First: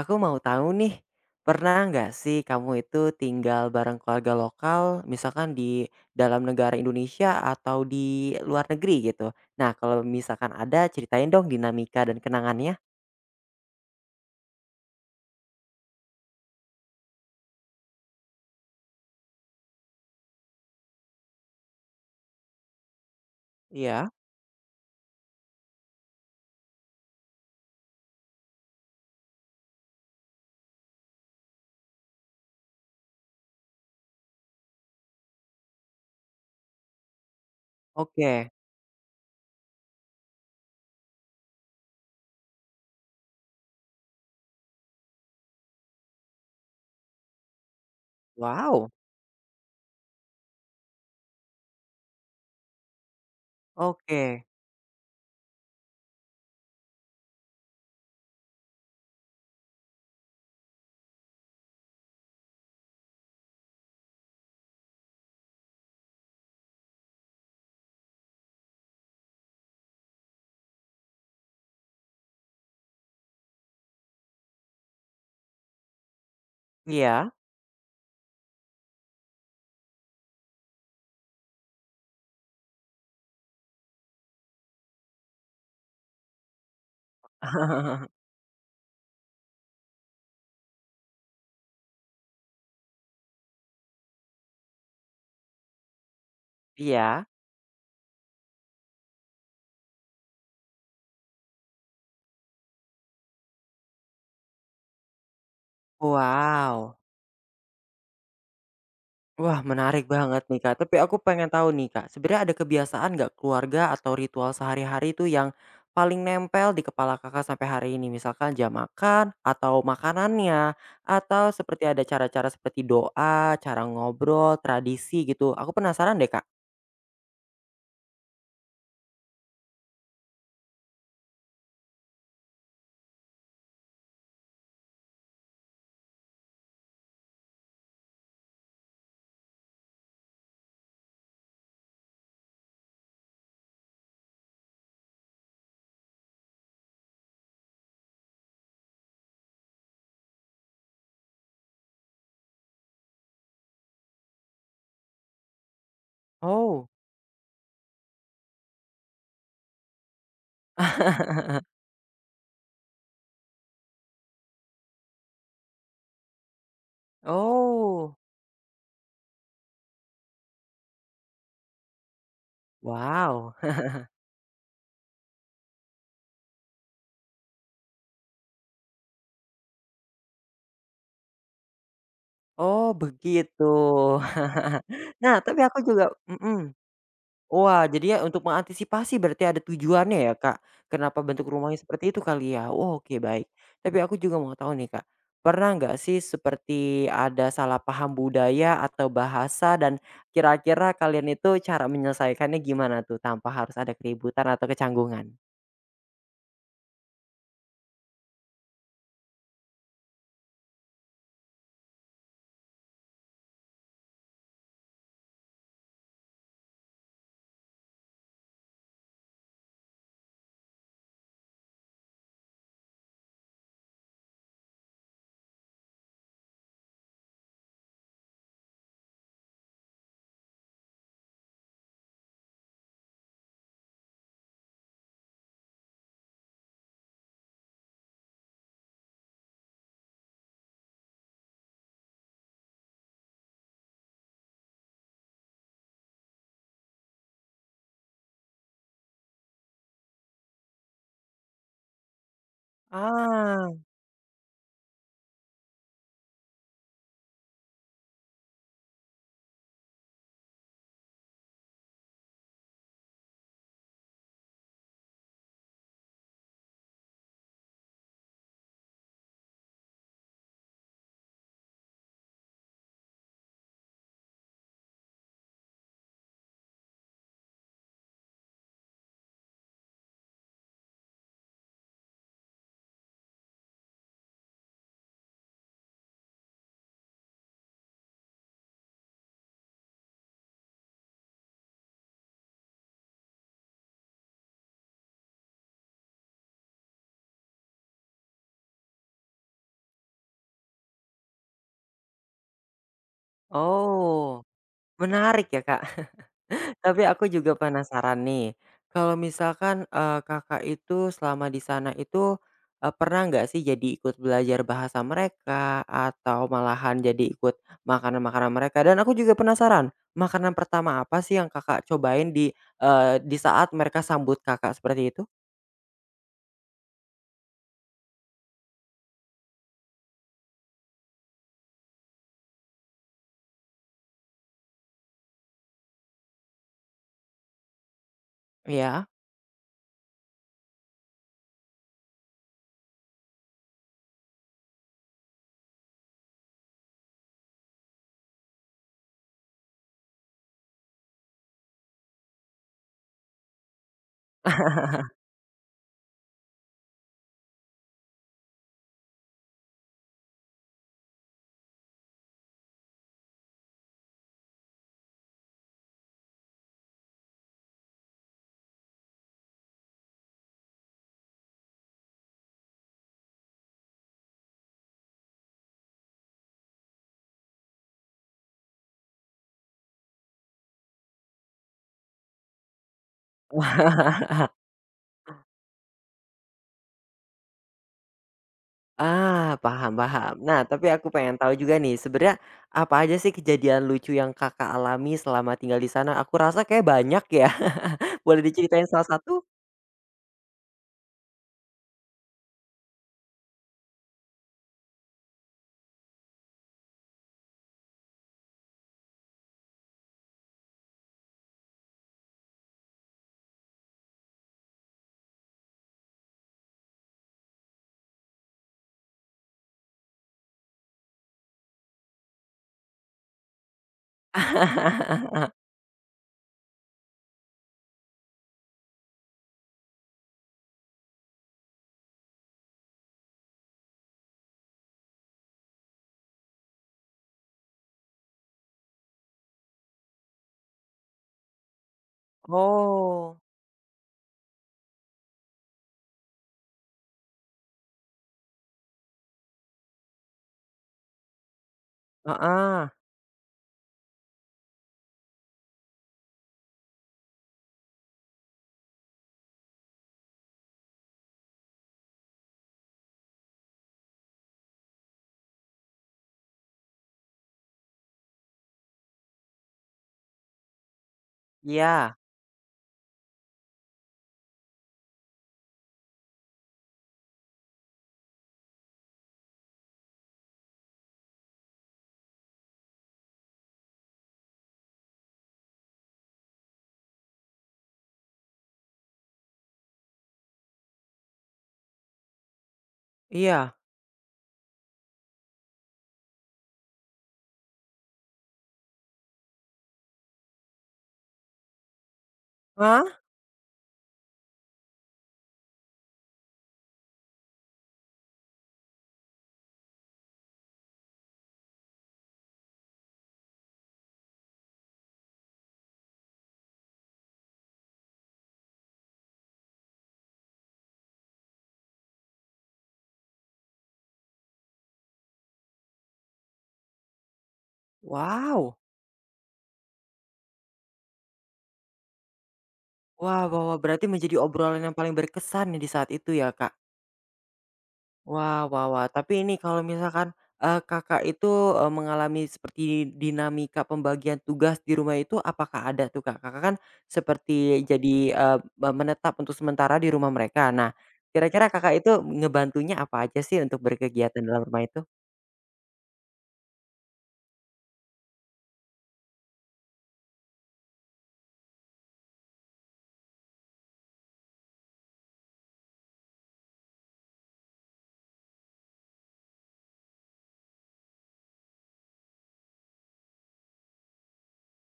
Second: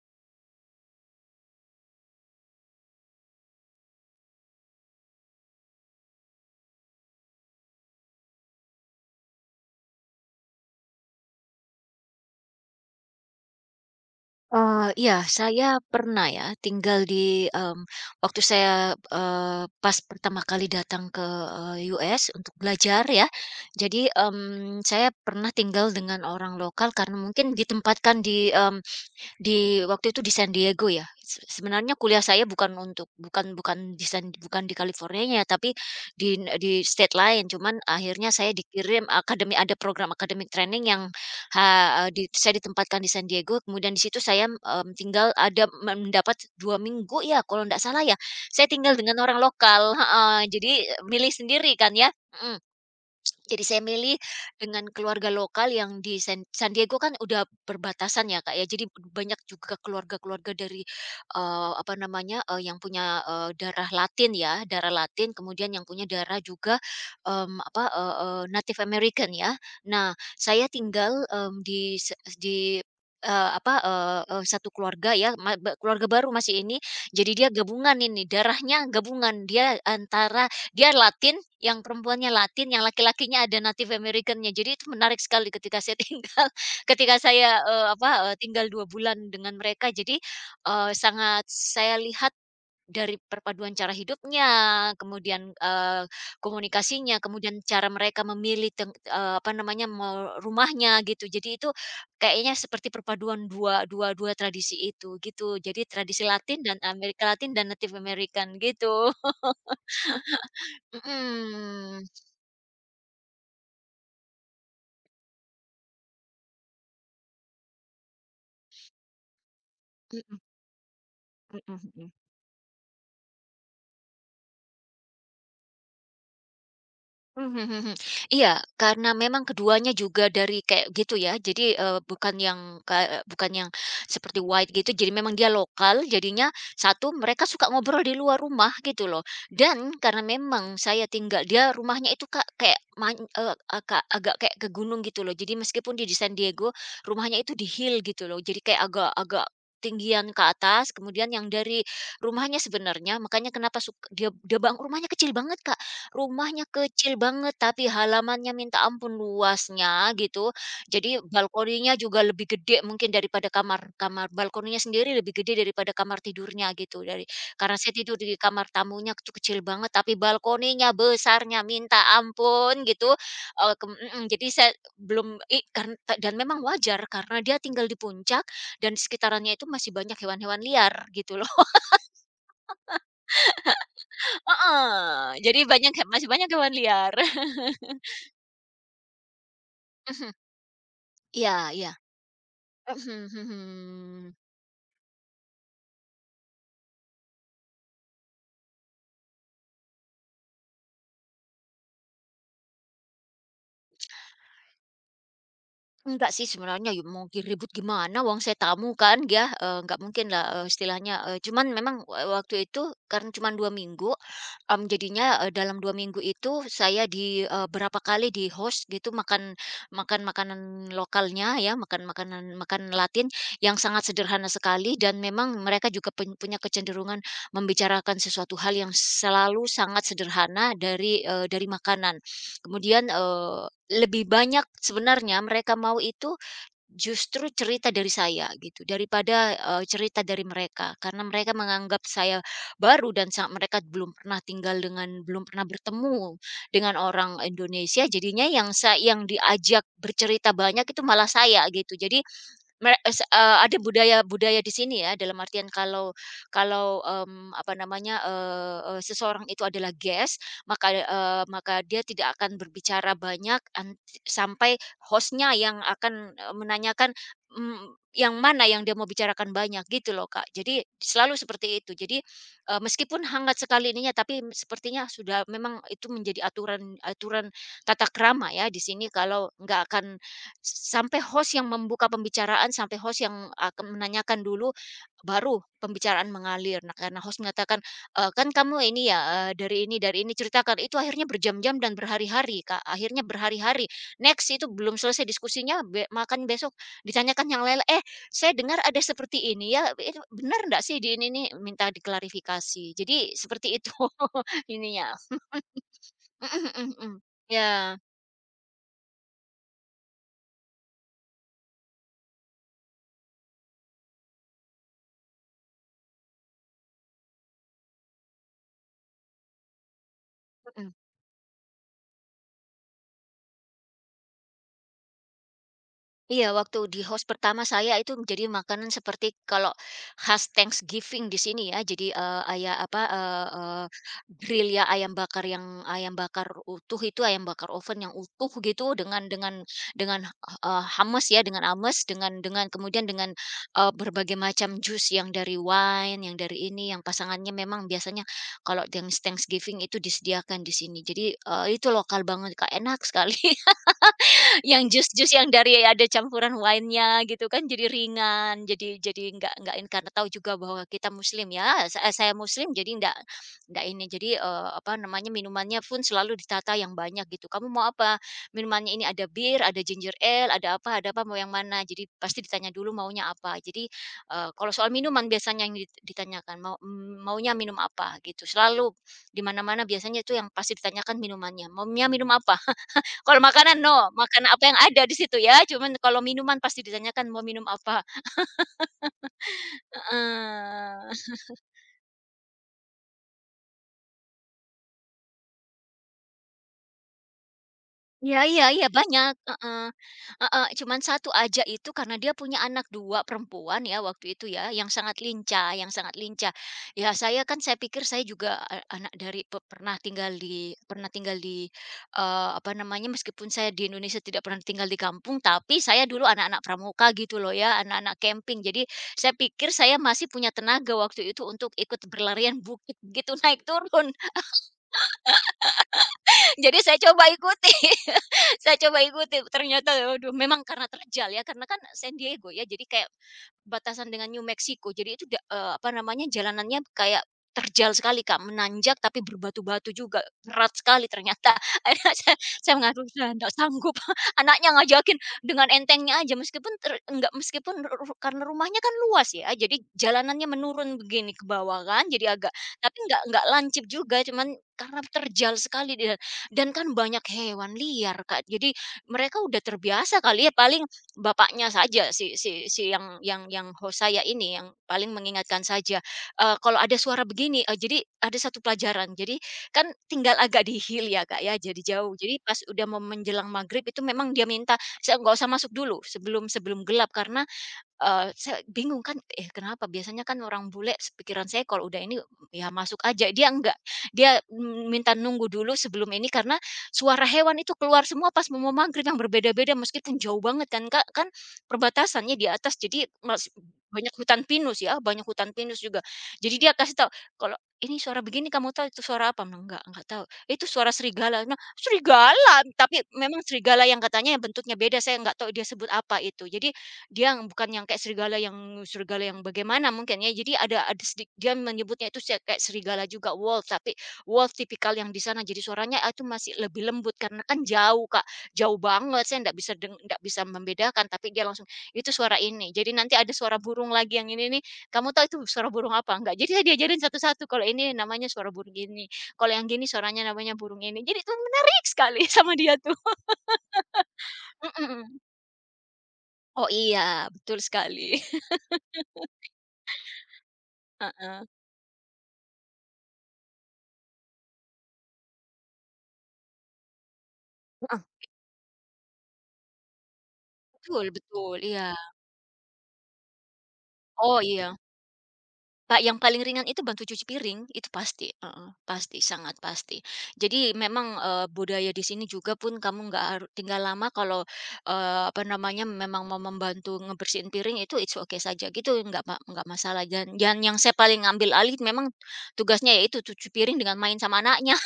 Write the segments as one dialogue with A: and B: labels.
A: Aku mau tahu nih, pernah nggak sih kamu itu tinggal bareng keluarga lokal, misalkan di dalam negara Indonesia atau di luar negeri gitu? Nah, kalau misalkan ada, ceritain dong dinamika dan kenangannya.
B: Saya pernah ya tinggal waktu pas pertama kali datang US untuk belajar ya.
A: Iya,
B: Saya pernah tinggal dengan orang lokal karena mungkin ditempatkan di waktu itu di San Diego ya. Sebenarnya kuliah saya bukan di San bukan di California ya tapi di state lain, cuman akhirnya
A: oke.
B: saya dikirim akademi ada program academic training yang, ha di saya ditempatkan di San Diego, kemudian di situ tinggal ada mendapat 2 minggu ya kalau tidak salah ya, saya
A: Wow,
B: tinggal dengan orang lokal, heeh, jadi milih sendiri kan ya, mhm. Jadi saya milih
A: oke.
B: dengan keluarga lokal yang di San San Diego kan udah berbatasan ya, Kak, ya, jadi banyak juga keluarga-keluarga apa yang darah Latin ya, darah Latin kemudian yang punya darah juga, mmm, apa, eee eee, Native American ya. Nah saya di se di, eee, apa, eee eee, satu keluarga ya, ma be keluarga baru masih ini, jadi
A: Iya.
B: dia gabungan ini darahnya gabungan, dia antara dia Latin, yang perempuannya Latin, yang laki-lakinya ada Native American-nya. Jadi itu menarik sekali ketika saya tinggal ketika saya, eee, apa, eee, tinggal 2 bulan dengan mereka. Sangat saya lihat dari perpaduan cara hidupnya, kemudian komunikasinya,
A: Iya.
B: kemudian cara mereka memilih teng apa namanya, me rumahnya gitu. Jadi itu kayaknya seperti perpaduan dua dua dua tradisi itu, gitu. Jadi tradisi Latin dan
A: Wow.
B: Amerika Latin dan Native American, gitu.
A: Wah, menarik banget nih, Kak. Tapi aku pengen tahu nih,
B: Mhm.
A: Kak, sebenarnya ada kebiasaan nggak keluarga atau ritual sehari-hari itu yang paling nempel di kepala Kakak sampai hari ini? Misalkan jam makan atau
B: Mhm
A: makanannya atau
B: mhm
A: seperti ada
B: mhm.
A: cara-cara seperti doa, cara ngobrol, tradisi gitu. Aku penasaran deh, Kak.
B: Mmm, mhm mhm. Iya, karena memang keduanya juga dari kayak gitu ya, jadi, bukan yang kayak bukan yang seperti white gitu, jadi memang dia lokal, jadinya satu mereka suka ngobrol di luar rumah gitu loh. Dan karena memang saya tinggal dia rumahnya itu Kak, kayak man aga agak kayak ke gunung gitu loh, jadi meskipun dia di San Diego, rumahnya itu di hill gitu loh, jadi kayak agak agak tinggian ke atas, kemudian yang dari rumahnya sebenarnya makanya kenapa suka dia dia bang rumahnya kecil banget, Kak. Rumahnya
A: Oh.
B: kecil banget, tapi halamannya minta ampun luasnya gitu. Jadi balkoninya juga lebih gede mungkin daripada kamar kamar balkoninya sendiri lebih gede daripada kamar tidurnya gitu. Dari karena saya tidur
A: Oh,
B: di kamar tamunya itu kecil banget, tapi balkoninya besarnya minta ampun gitu.
A: wow.
B: Kem mhm, jadi saya belum i karena dan memang wajar karena dia tinggal di puncak dan di sekitarannya itu masih banyak hewan-hewan liar gitu loh.
A: Oh, begitu. Nah,
B: Heeh, jadi
A: tapi aku
B: banyak
A: juga
B: masih banyak hewan
A: mhm.
B: liar.
A: Wah, jadi ya untuk mengantisipasi berarti ada tujuannya
B: Mhm,
A: ya, Kak, kenapa bentuk
B: iya,
A: rumahnya
B: iya.
A: seperti itu kali ya? Oh, oke
B: Mhm,
A: baik. Tapi aku
B: mhm.
A: juga mau tahu nih, Kak, pernah nggak sih seperti ada salah paham budaya atau bahasa dan kira-kira kalian itu cara menyelesaikannya gimana tuh tanpa harus ada keributan atau kecanggungan?
B: Enggak sih sebenarnya ya mau ribut gimana uang saya tamu kan ya, nggak mungkin lah, istilahnya, cuman memang wa waktu itu karena cuman 2 minggu, dalam 2 minggu itu saya di berapa kali di-host gitu makan makan makanan lokalnya ya, makan makanan makan Latin yang sangat sederhana sekali dan memang mereka juga pun punya kecenderungan membicarakan sesuatu hal yang selalu sangat sederhana dari makanan. Kemudian, lebih banyak sebenarnya mereka mau itu justru cerita dari saya gitu, daripada cerita dari mereka. Karena mereka menganggap saya baru dan sa mereka belum pernah tinggal dengan belum pernah bertemu dengan orang Indonesia, jadinya yang sa yang diajak bercerita banyak itu malah saya gitu. Jadi Mere es
A: Ah.
B: ada budaya-budaya di sini ya, dalam artian kalau kalau, apa namanya, eee eee, seseorang itu adalah guest, maka dia tidak akan berbicara banyak ant sampai hostnya yang akan menanyakan, mmm, yang mana yang dia mau bicarakan banyak, gitu loh, Kak. Jadi selalu seperti itu. Jadi, meskipun hangat sekali ininya, tapi sepertinya sudah memang itu menjadi aturan aturan tata krama ya di sini kalau nggak akan sampai host yang membuka pembicaraan, sampai host yang akan menanyakan dulu, baru pembicaraan mengalir. Nah, karena host mengatakan, "Kan kamu ini ya, dari ini," ceritakan. Itu akhirnya berjam-jam dan berhari-hari, Kak, akhirnya berhari-hari. Next, itu belum selesai diskusinya, be makan besok ditanyakan yang lain, "Eh, saya dengar ada seperti ini ya, itu benar nggak sih di ini nih?" Minta diklarifikasi. Jadi seperti itu
A: Oh,
B: ininya.
A: menarik ya, Kak.
B: Mhm, mhm,
A: Tapi
B: mhm.
A: aku juga
B: Iya,
A: penasaran nih, kalau misalkan, Kakak itu selama di sana itu, pernah nggak sih jadi ikut belajar bahasa mereka, atau malahan jadi ikut makanan-makanan mereka? Dan aku juga penasaran, makanan
B: mhm.
A: pertama apa sih yang Kakak cobain di, di saat mereka sambut Kakak seperti itu?
B: Iya, waktu di host pertama saya itu menjadi makanan seperti kalau khas Thanksgiving di sini ya. Jadi ayam apa grill ya ayam bakar yang ayam bakar utuh itu ayam bakar oven yang utuh gitu
A: Iya.
B: dengan hummus ya, dengan ames dengan kemudian dengan berbagai macam jus yang dari wine, yang dari ini, yang pasangannya memang biasanya kalau yang Thanksgiving itu disediakan di sini. Jadi itu lokal banget, Kak, enak sekali. Yang jus-jus yang dari ada campuran wine-nya gitu kan jadi ringan, jadi nggak ini karena tahu juga bahwa kita muslim ya, sa saya muslim jadi ndak ndak ini, jadi, apa namanya, minumannya pun selalu ditata yang banyak gitu, "Kamu mau apa? Minumannya ini ada bir, ada ginger ale, ada apa, mau yang mana?" Jadi pasti ditanya dulu maunya apa. Jadi, kalau soal minuman biasanya yang dit ditanyakan, "Mau mmm, maunya minum apa?" Gitu, selalu di mana-mana biasanya itu yang pasti ditanyakan minumannya, "Maunya minum apa?" Kalau makanan no, makan apa yang ada di situ ya, cuman kalau minuman pasti ditanyakan, "Mau minum apa?"
A: Ah, paham paham. Nah, tapi aku
B: Heeh.
A: pengen tahu juga nih, sebenarnya apa aja sih kejadian lucu yang Kakak alami selama tinggal di sana? Aku rasa kayak banyak ya.
B: Iya,
A: Boleh
B: iya,
A: diceritain
B: iya,
A: salah
B: banyak,
A: satu?
B: heeh. Heeh, cuman satu aja itu karena dia punya anak 2 perempuan ya waktu itu ya, yang sangat lincah yang sangat lincah. Ya saya kan saya pikir saya juga, anak dari pe pernah tinggal di pernah tinggal di, apa namanya, meskipun saya di Indonesia tidak pernah tinggal di kampung, tapi saya dulu anak-anak pramuka gitu loh ya, anak-anak camping. Jadi saya pikir saya masih punya tenaga waktu itu untuk ikut berlarian bukit gitu, naik turun. Jadi saya coba ikuti. Saya coba ikuti ternyata, aduh memang karena terjal ya, karena kan San Diego ya, jadi kayak batasan dengan New Mexico. Jadi itu da apa namanya, jalanannya kayak terjal sekali, Kak, menanjak tapi berbatu-batu juga, berat sekali ternyata. Akhirnya saya mengadu udah
A: Oh,
B: nggak sanggup, anaknya ngajakin dengan entengnya aja meskipun ter enggak meskipun ru ru karena rumahnya kan luas ya, jadi jalanannya menurun begini ke bawah kan, jadi agak
A: ah
B: tapi nggak lancip juga, cuman karena terjal sekali dan kan banyak hewan liar, Kak. Jadi mereka udah terbiasa kali ya paling bapaknya saja si si si yang yang host saya ini yang paling mengingatkan saja, kalau ada suara begini, jadi ada satu pelajaran. Jadi kan tinggal agak dihil ya, Kak, ya, jadi jauh.
A: iya
B: Jadi pas udah mau menjelang maghrib itu memang dia minta, "Saya nggak usah masuk dulu sebelum sebelum gelap," karena saya bingung kan, eh, kenapa biasanya kan orang bule pikiran saya kalau udah ini, ya masuk aja, dia enggak. Dia m minta nunggu dulu sebelum ini karena suara hewan itu keluar semua pas mau mau maghrib yang berbeda-beda meskipun jauh banget kan, Kak, kan perbatasannya di atas jadi mas
A: iya.
B: banyak hutan pinus ya, banyak hutan pinus juga. Jadi dia kasih tahu, "Kalau ini suara begini kamu tahu itu suara apa?" "Nah, enggak tahu." "Itu suara serigala." "Nah, serigala?" Tapi
A: Hah?
B: memang serigala yang katanya bentuknya beda, saya enggak tahu dia sebut apa itu. Jadi dia yang bukan yang kayak serigala yang bagaimana mungkin ya. Jadi ada sedik dia menyebutnya itu se kayak serigala juga wolf, tapi wolf tipikal yang di sana. Jadi suaranya ah, itu masih lebih lembut karena kan jauh, Kak, jauh banget. Saya nggak bisa deng nggak bisa membedakan, tapi dia langsung, "Itu suara ini." Jadi nanti ada suara burung lagi yang ini nih, "Kamu tahu itu suara burung apa enggak?" Jadi saya diajarin satu-satu, kalau ini namanya suara burung
A: Wow!
B: ini, kalau yang gini suaranya namanya burung ini. Jadi itu menarik sekali sama dia tuh.
A: Wah bahwa berarti menjadi obrolan yang paling
B: Mhm.
A: berkesan nih di saat itu ya,
B: Oh
A: Kak?
B: iya, betul sekali.
A: Wah wah wah, tapi ini kalau misalkan, Kakak itu, mengalami seperti dinamika pembagian tugas di rumah itu apakah ada tuh, Kak? Kakak kan seperti
B: Heeh.
A: jadi, eee, me menetap untuk sementara di rumah mereka. Nah,
B: Betul, betul,
A: kira-kira
B: iya.
A: Kakak itu ngebantunya apa aja sih untuk berkegiatan
B: Oh,
A: dalam
B: iya.
A: rumah itu?
B: Pak yang paling ringan itu bantu cuci piring, itu pasti, heeh, pasti, sangat pasti. Jadi memang, budaya di sini juga pun kamu nggak harus tinggal lama kalau, apa namanya, memang mau membantu ngebersihin piring itu it's okay saja gitu, nggak masalah. Dan yang saya paling ngambil alih memang tugasnya yaitu cuci piring dengan main sama anaknya.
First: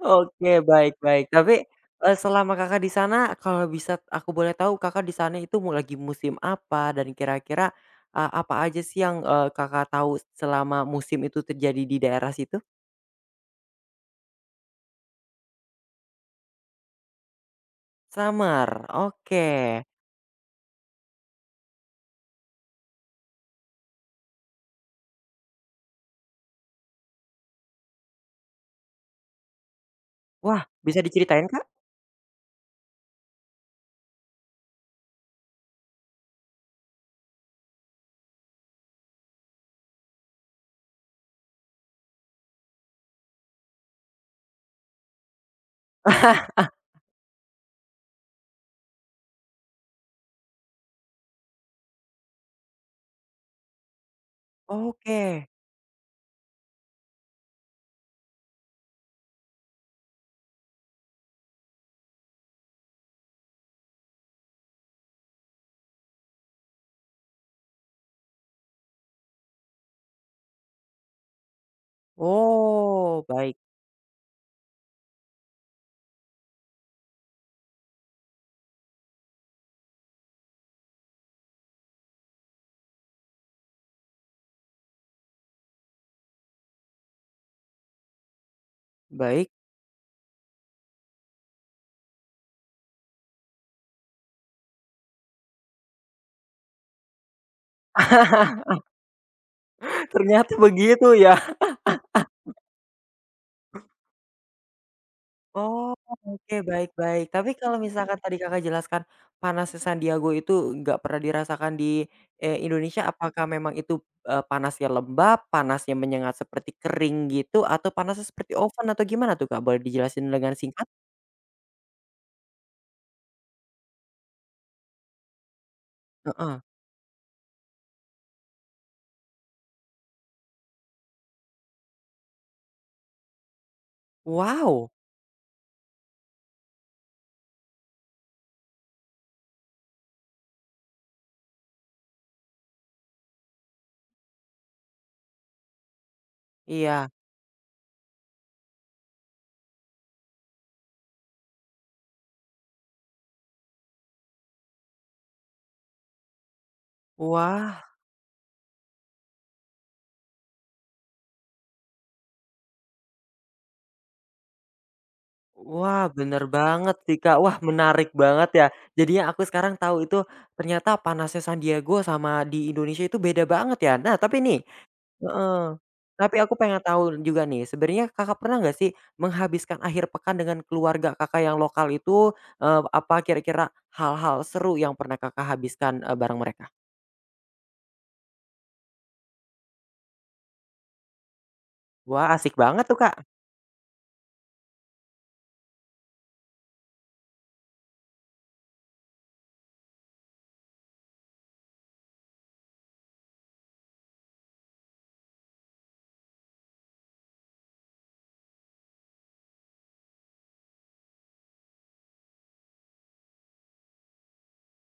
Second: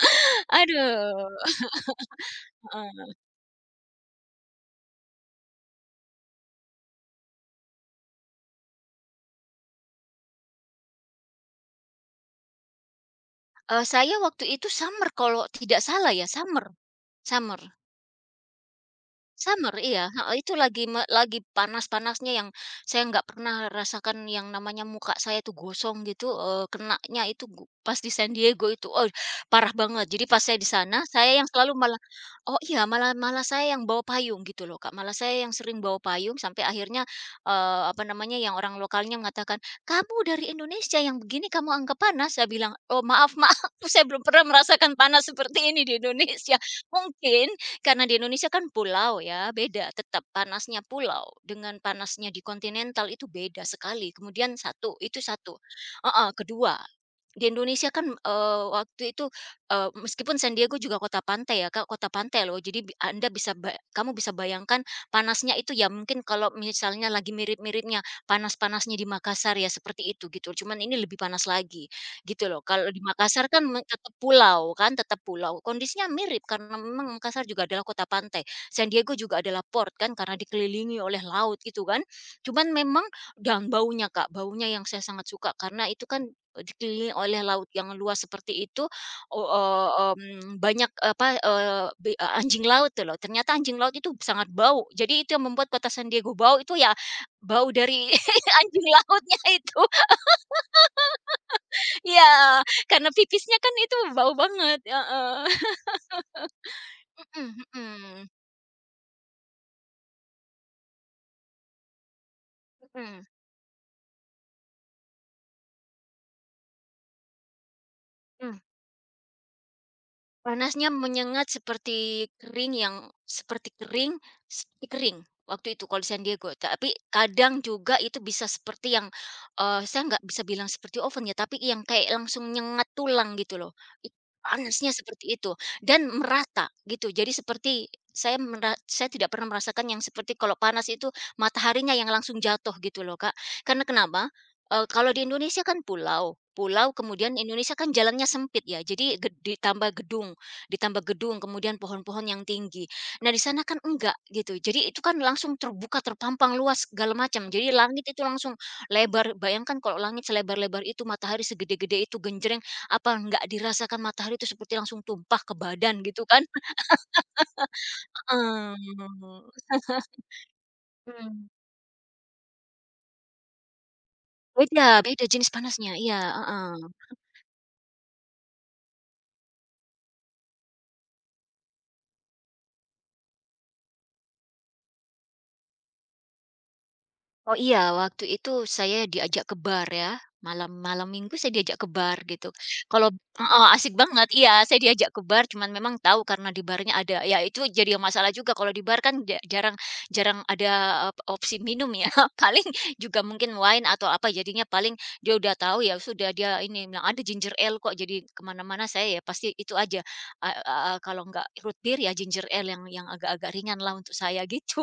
A: Oke, baik baik.
B: Aduh,
A: Tapi, selama Kakak di
B: heeh.
A: sana kalau bisa aku boleh tahu Kakak di sana itu mau lagi musim apa dan kira-kira, apa aja sih yang, Kakak tahu selama musim itu terjadi di daerah situ?
B: Eee, saya waktu itu summer kalau tidak salah ya, summer summer.
A: Summer, oke.
B: Summer, iya, heeh, itu lagi me lagi panas-panasnya yang saya nggak pernah rasakan yang namanya muka saya tuh gosong gitu, kenanya itu gu pas di San Diego itu, oh, parah banget. Jadi pas saya
A: Wah,
B: di sana,
A: bisa
B: saya
A: diceritain,
B: yang
A: Kak?
B: selalu malah oh, iya, malah malah saya yang bawa payung gitu loh, Kak, malah saya yang sering bawa payung sampai akhirnya, apa namanya, yang orang lokalnya mengatakan, "Kamu dari Indonesia yang begini kamu anggap panas?" Saya bilang, "Oh, maaf maaf, saya belum pernah merasakan panas seperti ini di Indonesia." Mungkin karena di Indonesia kan pulau ya, beda tetap panasnya pulau dengan panasnya di kontinental itu beda sekali. Kemudian satu, itu
A: Oke.
B: satu. Heeh, kedua di Indonesia kan, waktu itu, meskipun San Diego juga kota pantai ya Kak, kota pantai loh. Jadi Anda bisa kamu bisa bayangkan panasnya itu ya mungkin kalau misalnya lagi mirip-miripnya panas-panasnya di Makassar ya seperti itu gitu, cuman ini lebih panas lagi gitu loh. Kalau di
A: Oh,
B: Makassar
A: baik
B: kan tetap pulau kan, tetap pulau. Kondisinya mirip karena memang Makassar juga adalah kota pantai. San Diego juga adalah port kan karena dikelilingi oleh laut gitu kan. Cuman memang dan baunya Kak, baunya yang saya sangat suka karena itu kan dikelilingi oleh laut yang luas seperti itu,
A: baik.
B: banyak apa, anjing laut tuh loh, ternyata anjing laut itu sangat bau. Jadi itu yang membuat kota San Diego bau itu ya bau dari anjing lautnya itu,
A: Ternyata begitu ya.
B: ya karena pipisnya kan itu bau banget, heeh,
A: Oh, oke, baik baik. Tapi
B: mhm
A: kalau misalkan
B: mhm,
A: tadi Kakak jelaskan panasnya Sandiago itu nggak pernah dirasakan di, Indonesia,
B: mhm,
A: apakah memang itu, panasnya lembab, panasnya menyengat seperti kering gitu, atau panasnya seperti
B: mmm.
A: oven atau gimana tuh, Kak? Boleh dijelasin dengan singkat?
B: Panasnya menyengat seperti kering yang seperti kering seperti kering waktu itu kalau di San Diego,
A: Heeh.
B: tapi kadang juga itu bisa seperti yang, saya nggak bisa bilang seperti oven ya, tapi yang kayak langsung nyengat tulang gitu loh. It
A: Wow!
B: panasnya seperti itu dan merata gitu. Jadi seperti saya tidak pernah merasakan yang seperti kalau panas itu mataharinya yang langsung jatuh gitu loh, Kak. Karena kenapa? Kalau di Indonesia kan pulau
A: Iya.
B: kemudian Indonesia kan jalannya sempit ya, jadi ditambah gedung. Ditambah gedung, kemudian pohon-pohon yang tinggi. Nah, di sana kan enggak gitu. Jadi itu kan langsung terbuka, terpampang luas segala macam. Jadi
A: Wah
B: langit itu langsung lebar. Bayangkan kalau langit selebar-lebar itu, matahari segede-gede itu genjreng, apa enggak dirasakan matahari itu seperti langsung tumpah ke badan
A: wah,
B: gitu kan?
A: bener banget sih, Kak. Wah, menarik banget ya. Jadinya aku
B: Heeh.
A: sekarang tahu itu ternyata panasnya
B: Mhm.
A: San Diego sama di Indonesia itu beda banget ya. Nah, tapi nih
B: Beda, beda jenis
A: heeh,
B: panasnya, iya,
A: tapi aku pengen
B: heeh.
A: tahu juga nih, sebenarnya Kakak pernah nggak sih menghabiskan akhir pekan dengan keluarga Kakak yang lokal itu, apa kira-kira hal-hal seru yang pernah Kakak habiskan, bareng mereka?
B: Oh iya, waktu itu saya diajak ke bar ya, malam malam Minggu saya diajak ke bar
A: Wah,
B: gitu.
A: asik banget tuh,
B: Kalau
A: Kak.
B: heeh, asik banget, iya saya diajak ke bar cuman memang tahu karena di barnya ada ya itu jadi masalah juga kalau di bar kan ja- jarang jarang ada opsi minum ya. Paling juga mungkin wine atau apa jadinya paling dia udah tahu ya sudah dia ini bilang ada ginger ale kok jadi kemana-mana saya ya pasti itu aja. Kalau nggak root beer ya ginger ale yang agak-agak ringan lah untuk saya gitu.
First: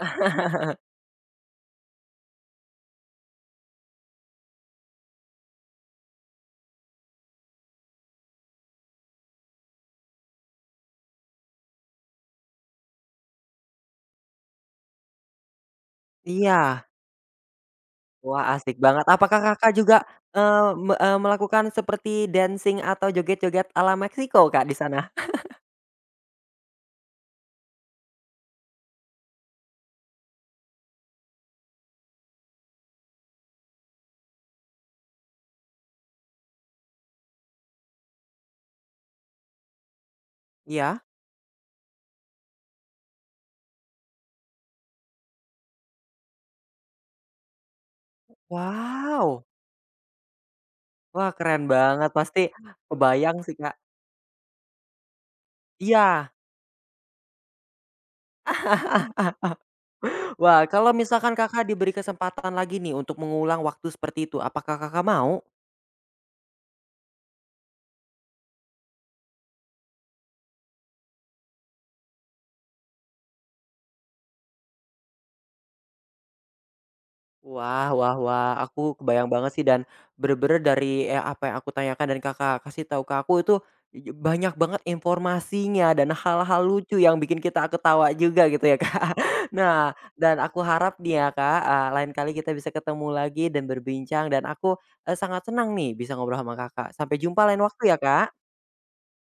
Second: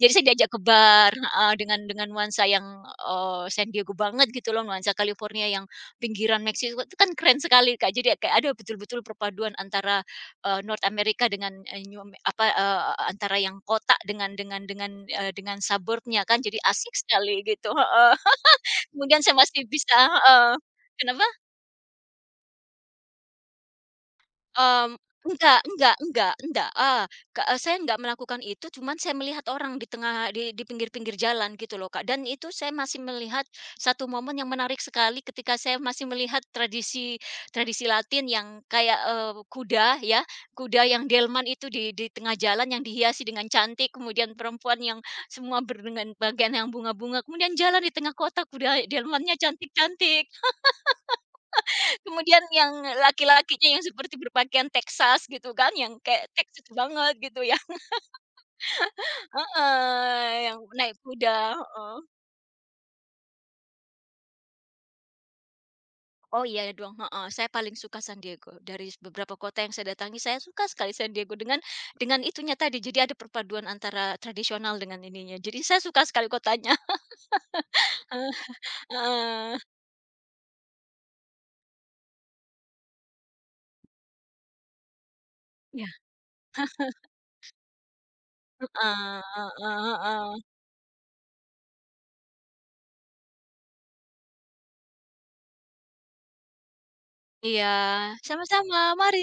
B: Jadi saya diajak ke bar heeh, dengan nuansa yang, San Diego banget gitu loh, nuansa California yang pinggiran Meksiko itu kan keren sekali, Kak. Jadi ya kayak ada betul-betul perpaduan antara, North America dengan, eee, New Ame apa, eee, antara yang kota dengan, dengan suburbnya kan, jadi
A: Iya,
B: asik sekali gitu heeh.
A: wah asik banget.
B: Kemudian saya
A: Apakah
B: masih
A: Kakak
B: bisa
A: juga,
B: heeh. Kenapa?
A: melakukan seperti dancing atau joget-joget ala Meksiko, Kak, di
B: Mmm,
A: sana?
B: enggak, saya enggak melakukan itu, cuman saya melihat orang di tengah di pinggir-pinggir jalan gitu loh, Kak, dan itu saya masih melihat satu momen yang menarik sekali ketika saya masih melihat tradisi tradisi Latin yang kayak, kuda ya, kuda
A: Iya?
B: yang delman itu di tengah jalan yang dihiasi dengan cantik, kemudian perempuan yang semua ber dengan bagian yang bunga-bunga, kemudian jalan di tengah kota kuda delmannya
A: Wow,
B: cantik-cantik.
A: wah keren banget,
B: Kemudian
A: pasti
B: yang
A: kebayang sih, Kak.
B: laki-lakinya yang seperti berpakaian Texas gitu kan, yang kayak
A: Iya.
B: Texas banget gitu ya heeh, yang
A: Wah, kalau
B: naik
A: misalkan
B: kuda,
A: Kakak diberi
B: heeh.
A: kesempatan lagi nih untuk mengulang waktu seperti itu, apakah Kakak mau?
B: Oh iya dong, heeh, saya paling suka San Diego. Dari beberapa kota yang saya datangi, saya suka sekali San Diego dengan itunya tadi, jadi ada perpaduan antara tradisional dengan ininya. Jadi saya suka sekali kotanya.
A: Wah wah
B: Heeh
A: wah, aku kebayang banget
B: heeh.
A: sih dan bener-bener dari, apa yang aku tanyakan dan Kakak kasih tahu ke aku itu, banyak banget
B: Iya,
A: informasinya dan hal-hal lucu yang bikin kita ketawa juga gitu ya, Kak.
B: heeh heeh
A: Nah, dan
B: heeh.
A: aku harap nih ya, Kak, lain kali kita bisa ketemu lagi dan berbincang dan aku, sangat senang nih bisa ngobrol sama Kakak. Sampai jumpa lain
B: Iya,
A: waktu ya, Kak.
B: sama-sama, mari.